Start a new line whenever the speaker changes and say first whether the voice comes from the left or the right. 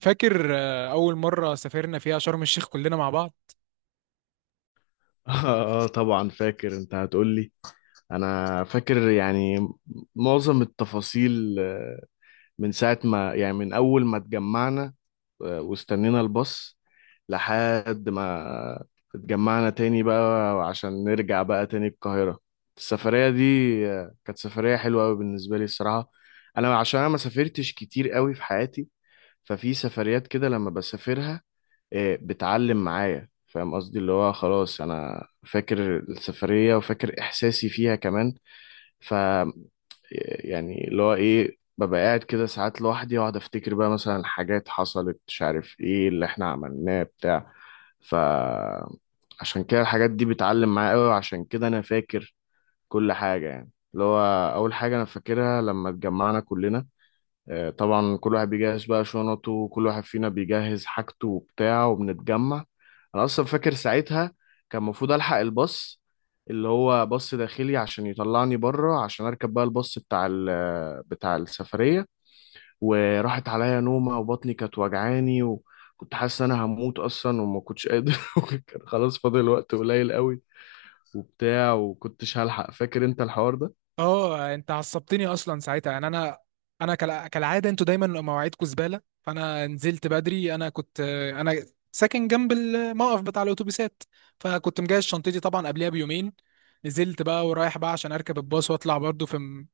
right: فاكر اول مره سافرنا فيها شرم الشيخ كلنا مع بعض.
left: اه طبعا فاكر انت هتقول لي. انا فاكر يعني معظم التفاصيل من ساعة ما يعني من اول ما اتجمعنا واستنينا الباص لحد ما اتجمعنا تاني بقى عشان نرجع بقى تاني القاهرة. السفرية دي كانت سفرية حلوة قوي بالنسبة لي الصراحة. انا عشان انا ما سافرتش كتير قوي في حياتي. ففي سفريات كده لما بسافرها إيه، بتعلم معايا فاهم قصدي اللي هو خلاص انا فاكر السفرية وفاكر احساسي فيها كمان. ف يعني اللي هو ايه ببقى قاعد كده ساعات لوحدي واقعد افتكر بقى مثلا حاجات حصلت مش عارف ايه اللي احنا عملناه بتاع. فعشان كده الحاجات دي بتعلم معايا قوي وعشان كده انا فاكر كل حاجة يعني اللي هو اول حاجة انا فاكرها لما اتجمعنا كلنا. طبعا كل واحد بيجهز بقى شنطه وكل واحد فينا بيجهز حاجته وبتاع وبنتجمع. انا اصلا فاكر ساعتها كان المفروض الحق الباص اللي هو باص داخلي عشان يطلعني بره عشان اركب بقى الباص بتاع بتاع السفريه. وراحت عليا نومه وبطني كانت وجعاني وكنت حاسس ان انا هموت اصلا وما كنتش قادر وكان خلاص فاضل وقت قليل قوي وبتاع وكنتش هلحق فاكر انت الحوار ده.
right: اه انت عصبتني اصلا ساعتها يعني انا كالعاده انتوا دايما مواعيدكم زباله، فانا نزلت بدري. انا كنت آه، انا ساكن جنب الموقف بتاع الاتوبيسات، فكنت مجهز شنطتي طبعا قبلها بيومين. نزلت بقى ورايح بقى عشان اركب الباص واطلع برضو في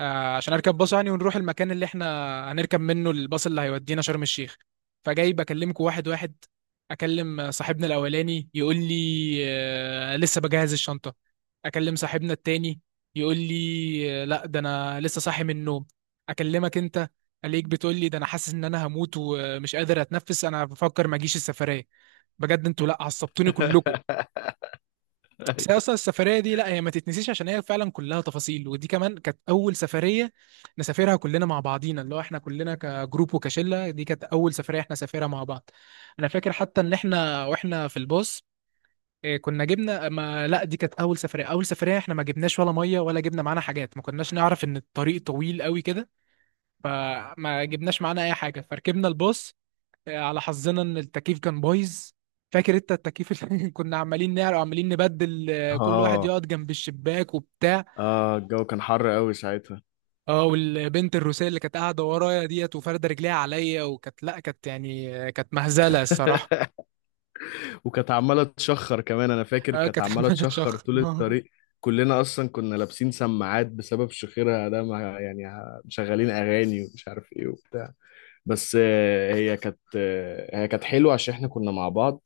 right: عشان اركب باص يعني ونروح المكان اللي احنا هنركب منه الباص اللي هيودينا شرم الشيخ. فجاي بكلمكم واحد واحد. اكلم صاحبنا الاولاني يقول لي لسه بجهز الشنطة. اكلم صاحبنا التاني يقول لي لا ده انا لسه صاحي من النوم. اكلمك انت عليك بتقول لي ده انا حاسس ان انا هموت ومش قادر اتنفس انا بفكر ما اجيش السفرية. بجد انتوا لا عصبتوني كلكم. بس هي
left: أيوة.
right: اصلا السفريه دي لا هي ما تتنسيش عشان هي فعلا كلها تفاصيل، ودي كمان كانت اول سفريه نسافرها كلنا مع بعضينا، اللي هو احنا كلنا كجروب وكشله، دي كانت اول سفريه احنا سافرها مع بعض. انا فاكر حتى ان احنا واحنا في الباص، كنا جبنا ما لا دي كانت اول سفريه، اول سفريه احنا ما جبناش ولا ميه ولا جبنا معانا حاجات، ما كناش نعرف ان الطريق طويل قوي كده، فما جبناش معانا اي حاجه. فركبنا الباص على حظنا ان التكييف كان بايظ. فاكر انت التكييف اللي كنا عمالين نعرق وعمالين نبدل، كل واحد
left: اه
right: يقعد جنب الشباك وبتاع.
left: اه الجو كان حر قوي ساعتها.
right: اه والبنت الروسية اللي كانت قاعدة ورايا ديت وفاردة رجليها عليا، وكانت لا كانت يعني كانت مهزلة الصراحة.
left: وكانت عماله تشخر كمان انا فاكر
right: اه
left: كانت
right: كانت
left: عماله
right: عمالة
left: تشخر
right: تشخر
left: طول
right: آه،
left: الطريق. كلنا اصلا كنا لابسين سماعات بسبب شخيرها ده مع يعني مشغلين اغاني ومش عارف ايه وبتاع. بس هي كانت هي كانت حلوه عشان احنا كنا مع بعض.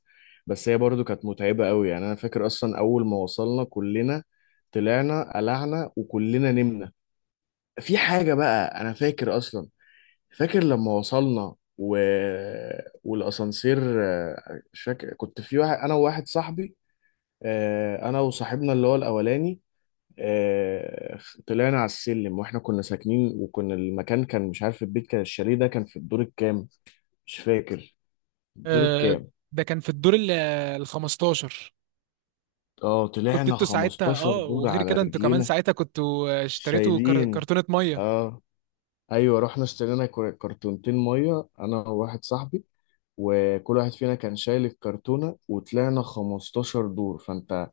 left: بس هي برضو كانت متعبه قوي يعني انا فاكر اصلا اول ما وصلنا كلنا طلعنا قلعنا وكلنا نمنا. في حاجه بقى انا فاكر اصلا فاكر لما وصلنا. والاسانسير مش فاكر كنت في واحد انا وواحد صاحبي. انا وصاحبنا اللي هو الاولاني. آه، طلعنا على السلم واحنا كنا ساكنين وكنا المكان كان مش عارف البيت كان الشاليه ده كان في الدور الكام. مش فاكر الدور
right: آه،
left: الكام.
right: ده كان في الدور ال 15.
left: اه
right: كنت
left: طلعنا
right: انتوا ساعتها
left: 15
right: اه،
left: دور
right: وغير
left: على
right: كده انتوا كمان
left: رجلينا.
right: ساعتها كنتوا، اشتريتوا
left: شايلين
right: كرتونة مية.
left: اه ايوه رحنا اشترينا كرتونتين ميه انا وواحد صاحبي وكل واحد فينا كان شايل الكرتونه وطلعنا 15 دور فانت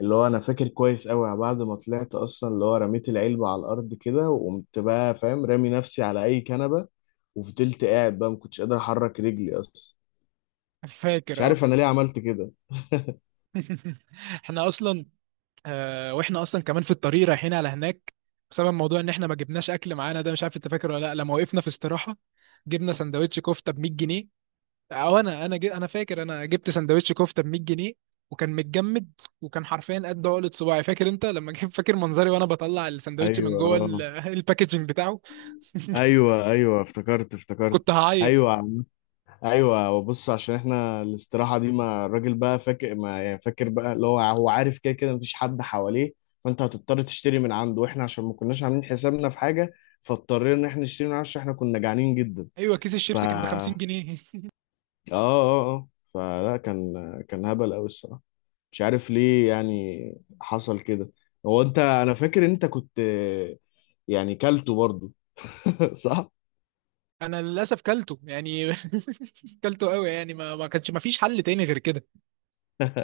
left: اللي هو انا فاكر كويس قوي بعد ما طلعت اصلا اللي هو رميت العلبة على الارض كده وقمت بقى فاهم رامي نفسي على اي كنبة وفضلت قاعد بقى ما كنتش قادر احرك رجلي اصلا. مش
right: فاكر اه.
left: عارف انا ليه عملت كده.
right: احنا اصلا واحنا اصلا كمان في الطريق رايحين على هناك، بسبب موضوع ان احنا ما جبناش اكل معانا، ده مش عارف انت فاكر ولا لا، لما وقفنا في استراحه جبنا سندوتش كفته ب 100 جنيه. او انا جي انا فاكر انا جبت سندوتش كفته ب 100 جنيه، وكان متجمد، وكان حرفيا قد عقلة صباعي. فاكر انت لما جيت فاكر منظري وانا بطلع السندوتش من
left: ايوه
right: جوه
left: آه.
right: الباكجينج بتاعه.
left: ايوه ايوه افتكرت افتكرت.
right: كنت
left: ايوه
right: هعيط.
left: ايوه وبص عشان احنا الاستراحه دي ما الراجل بقى فاكر ما يعني فاكر بقى اللي هو هو عارف كده كده مفيش حد حواليه. فانت هتضطر تشتري من عنده واحنا عشان ما كناش عاملين حسابنا في حاجه. فاضطرينا ان احنا نشتري من عنده عشان احنا كنا جعانين جدا.
right: ايوه كيس
left: ف
right: الشيبسي كان ب 50 جنيه.
left: اه فلا كان كان هبل قوي الصراحه. مش عارف ليه يعني حصل كده. هو انت انا فاكر انت كنت يعني كلته برضو. صح.
right: انا للاسف كلته يعني، كلته قوي يعني، ما فيش حل تاني غير كده.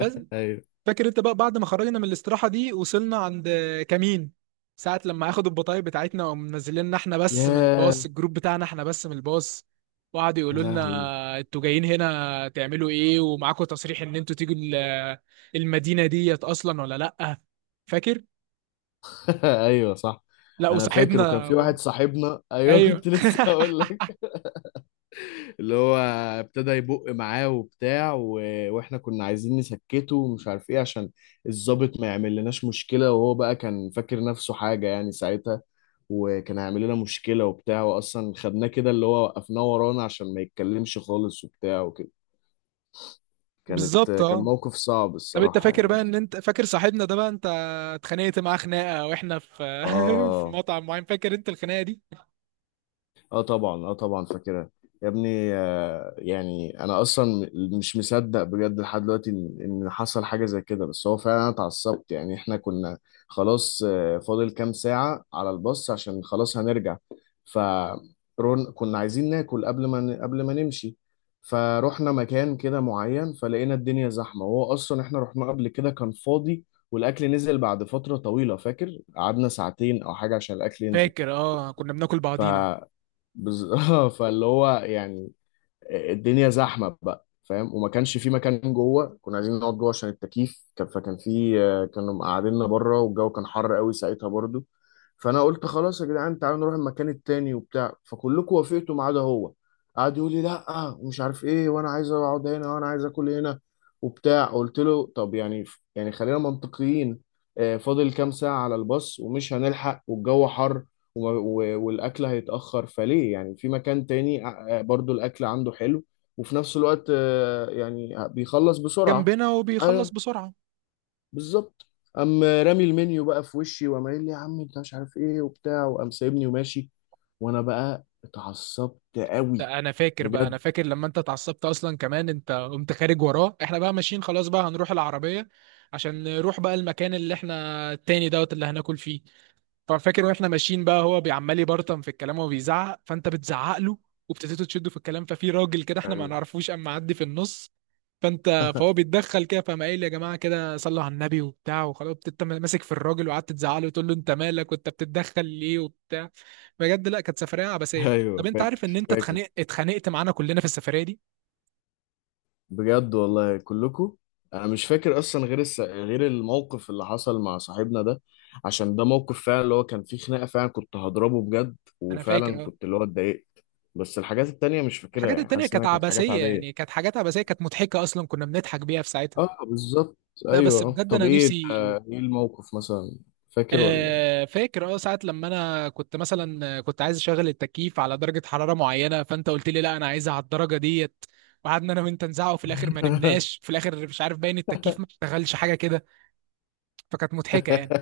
right: بس
left: ايوه.
right: فاكر انت بقى بعد ما خرجنا من الاستراحة دي وصلنا عند كمين، ساعة لما اخدوا البطايق بتاعتنا ومنزلنا احنا بس من
left: ياه
right: الباص، الجروب بتاعنا احنا بس من الباص، وقعدوا
left: يا
right: يقولوا
left: لهوي.
right: لنا انتوا جايين هنا تعملوا ايه ومعاكم تصريح ان انتوا تيجوا المدينة ديت اصلا ولا لأ. فاكر؟
left: ايوه صح.
right: لا
left: انا فاكر وكان
right: وصاحبنا.
left: في واحد صاحبنا ايوه كنت
right: ايوه
left: لسه هقول لك اللي هو ابتدى يبق معاه وبتاع. واحنا كنا عايزين نسكته ومش عارف ايه عشان الضابط ما يعمل لناش مشكلة وهو بقى كان فاكر نفسه حاجة يعني ساعتها. وكان هيعمل لنا مشكلة وبتاع واصلا خدناه كده اللي هو وقفناه ورانا عشان ما يتكلمش خالص وبتاع وكده. كانت
right: بالظبط
left: كان
right: اه.
left: موقف صعب
right: طب انت
left: الصراحة
right: فاكر
left: يعني.
right: بقى ان انت فاكر صاحبنا ده بقى، انت اتخانقت معاه خناقة واحنا في في
left: اه
right: مطعم معين. فاكر انت الخناقة دي؟
left: اه طبعا طبعا فاكرها. يا ابني يعني انا اصلا مش مصدق بجد لحد دلوقتي ان إن حصل حاجه زي كده. بس هو فعلا انا اتعصبت يعني احنا كنا خلاص فاضل كام ساعه على الباص عشان خلاص هنرجع. فرون كنا عايزين ناكل قبل ما قبل ما نمشي. فروحنا مكان كده معين فلقينا الدنيا زحمه وهو اصلا احنا رحنا قبل كده كان فاضي. والاكل نزل بعد فتره طويله فاكر قعدنا ساعتين او حاجه عشان الاكل ينزل.
right: فاكر اه كنا بناكل
left: ف
right: بعضينا.
left: بز... فاللي هو يعني الدنيا زحمه بقى فاهم وما كانش في مكان جوه كنا عايزين نقعد جوه عشان فكان في كانوا مقعديننا بره والجو كان حر قوي ساعتها برضو. فانا قلت خلاص يا جدعان تعالوا نروح المكان التاني وبتاع فكلكم وافقتوا ما عدا هو. قعد يقول لي لا ومش عارف ايه وانا عايز اقعد هنا وانا عايز اكل هنا وبتاع. قلت له طب يعني يعني خلينا منطقيين. فاضل كام ساعه على الباص ومش هنلحق والجو حر والاكل هيتاخر فليه يعني في مكان تاني برضو الاكل عنده حلو وفي نفس الوقت يعني بيخلص بسرعه.
right: جنبنا وبيخلص
left: ايوه
right: بسرعة.
left: بالظبط. قام رامي المنيو بقى في وشي وقام قايل لي يا عم انت مش عارف ايه وبتاع وقام سايبني وماشي. وانا بقى اتعصبت قوي
right: ده انا فاكر بقى، انا
left: بجد.
right: فاكر لما انت اتعصبت اصلا كمان، انت قمت خارج وراه، احنا بقى ماشيين خلاص بقى هنروح العربية عشان نروح بقى المكان اللي احنا، التاني دوت اللي هناكل فيه. ففاكر واحنا ماشيين بقى هو بيعمال يبرطم في الكلام وبيزعق، فانت بتزعق له وابتديتوا تشدوا في الكلام، ففي راجل كده احنا ما
left: ايوه
right: نعرفوش اما معدي في النص، فهو بيتدخل كده، فقام قايل يا جماعه كده صلوا على النبي وبتاع، وخلاص انت ماسك في الراجل وقعدت تزعق له وتقول له انت مالك وانت بتتدخل ليه وبتاع. بجد لا كانت سفريه عبثيه.
left: ايوه
right: طب انت عارف ان
left: فاكر
right: انت
left: فاكر.
right: اتخانقت معانا كلنا في السفريه دي.
left: بجد والله كلكم. انا مش فاكر اصلا غير غير الموقف اللي حصل مع صاحبنا ده. عشان ده موقف فعلا اللي هو كان فيه خناقه فعلا كنت هضربه بجد
right: انا
left: وفعلا
right: فاكر اه.
left: كنت اللي هو اتضايقت. بس الحاجات التانية مش فاكرها
right: الحاجات
left: يعني
right: التانية
left: حاسس انها
right: كانت
left: كانت حاجات
right: عبثية يعني،
left: عاديه.
right: كانت حاجات عبثية، كانت مضحكة أصلا كنا بنضحك بيها في ساعتها.
left: اه بالظبط.
right: لا
left: ايوه
right: بس
left: آه.
right: بجد
left: طب
right: أنا
left: ايه
right: نفسي،
left: ايه الموقف مثلا. فاكر ولا
right: فاكر اه ساعة لما انا كنت مثلا كنت عايز اشغل التكييف على درجة حرارة معينة، فانت قلت لي لا انا عايزها على الدرجة ديت، وقعدنا انا وانت نزعق، وفي الاخر ما نمناش، في الاخر مش عارف باين التكييف ما اشتغلش حاجة كده. فكانت مضحكة يعني.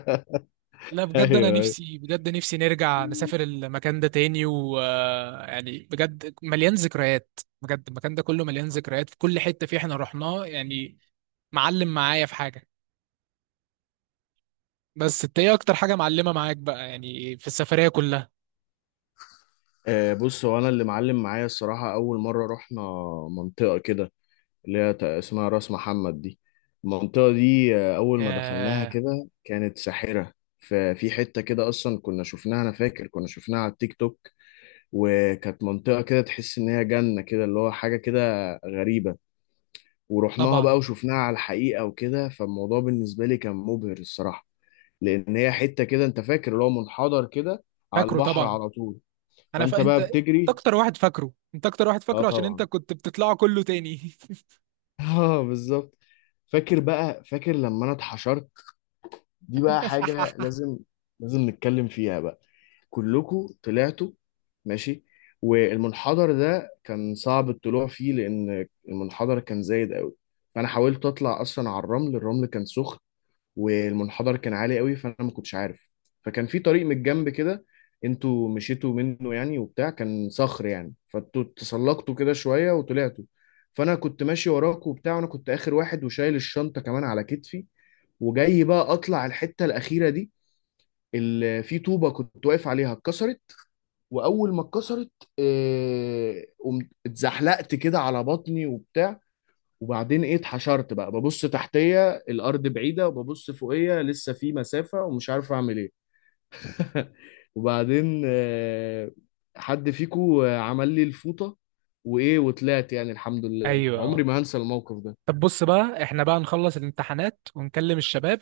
right: لا
left: ايوه
right: بجد انا
left: ايوه.
right: نفسي، بجد نفسي نرجع نسافر المكان ده تاني، ويعني بجد مليان ذكريات، بجد المكان ده كله مليان ذكريات في كل حتة فيه احنا رحناه يعني. معلم معايا في حاجة. بس انت ايه اكتر حاجة معلمة معاك بقى يعني في السفرية كلها؟
left: بص هو انا اللي معلم معايا الصراحه اول مره رحنا منطقه كده اللي هي اسمها راس محمد دي. المنطقة دي أول ما دخلناها
right: ياه
left: كده كانت ساحرة. ففي حتة كده أصلا كنا شفناها أنا فاكر كنا شفناها على التيك توك. وكانت منطقة كده تحس إن هي جنة كده اللي هو حاجة كده غريبة. ورحناها
right: طبعا.
left: بقى وشفناها على الحقيقة وكده فالموضوع بالنسبة لي كان مبهر الصراحة. لأن هي حتة كده أنت فاكر اللي هو منحدر كده على
right: فاكره
left: البحر
right: طبعا.
left: على طول.
right: انا ف...
left: فأنت بقى
right: انت
left: بتجري.
right: اكتر واحد فاكره، انت اكتر واحد
left: اه
right: فاكره عشان انت
left: طبعا.
right: كنت بتطلعه كله تاني.
left: اه بالظبط. فاكر بقى فاكر لما انا اتحشرت. دي بقى حاجة لازم لازم نتكلم فيها بقى. كلكم طلعتوا ماشي. والمنحدر ده كان صعب الطلوع فيه لأن المنحدر كان زايد قوي. فأنا حاولت أطلع أصلا على الرمل. الرمل كان سخن. والمنحدر كان عالي قوي فأنا ما كنتش عارف. فكان في طريق من الجنب كده انتوا مشيتوا منه يعني وبتاع كان صخر يعني فانتوا تسلقتوا كده شوية وطلعتوا. فأنا كنت ماشي وراكوا وبتاع وأنا كنت آخر واحد وشايل الشنطة كمان على كتفي. وجاي بقى اطلع الحته الاخيره دي اللي في طوبه كنت واقف عليها اتكسرت. واول ما اتكسرت قمت اتزحلقت كده على بطني وبتاع. وبعدين ايه اتحشرت بقى ببص تحتيا الارض بعيده وببص فوقيا لسه في مسافه ومش عارف اعمل ايه. وبعدين حد فيكو عمل لي الفوطه وايه وطلعت يعني الحمد لله عمري
right: ايوه.
left: ما هنسى الموقف ده.
right: طب بص بقى، احنا بقى نخلص الامتحانات ونكلم الشباب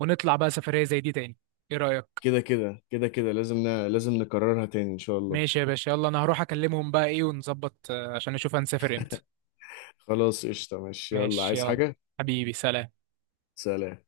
right: ونطلع بقى سفرية زي دي تاني. ايه رأيك؟
left: كده كده كده كده لازم لازم نكررها تاني ان شاء الله.
right: ماشي يا باشا، يلا انا هروح اكلمهم بقى ايه ونظبط، عشان نشوف هنسافر امتى.
left: خلاص قشطة ماشي يلا
right: ماشي
left: عايز
right: يلا.
left: حاجة.
right: حبيبي سلام.
left: سلام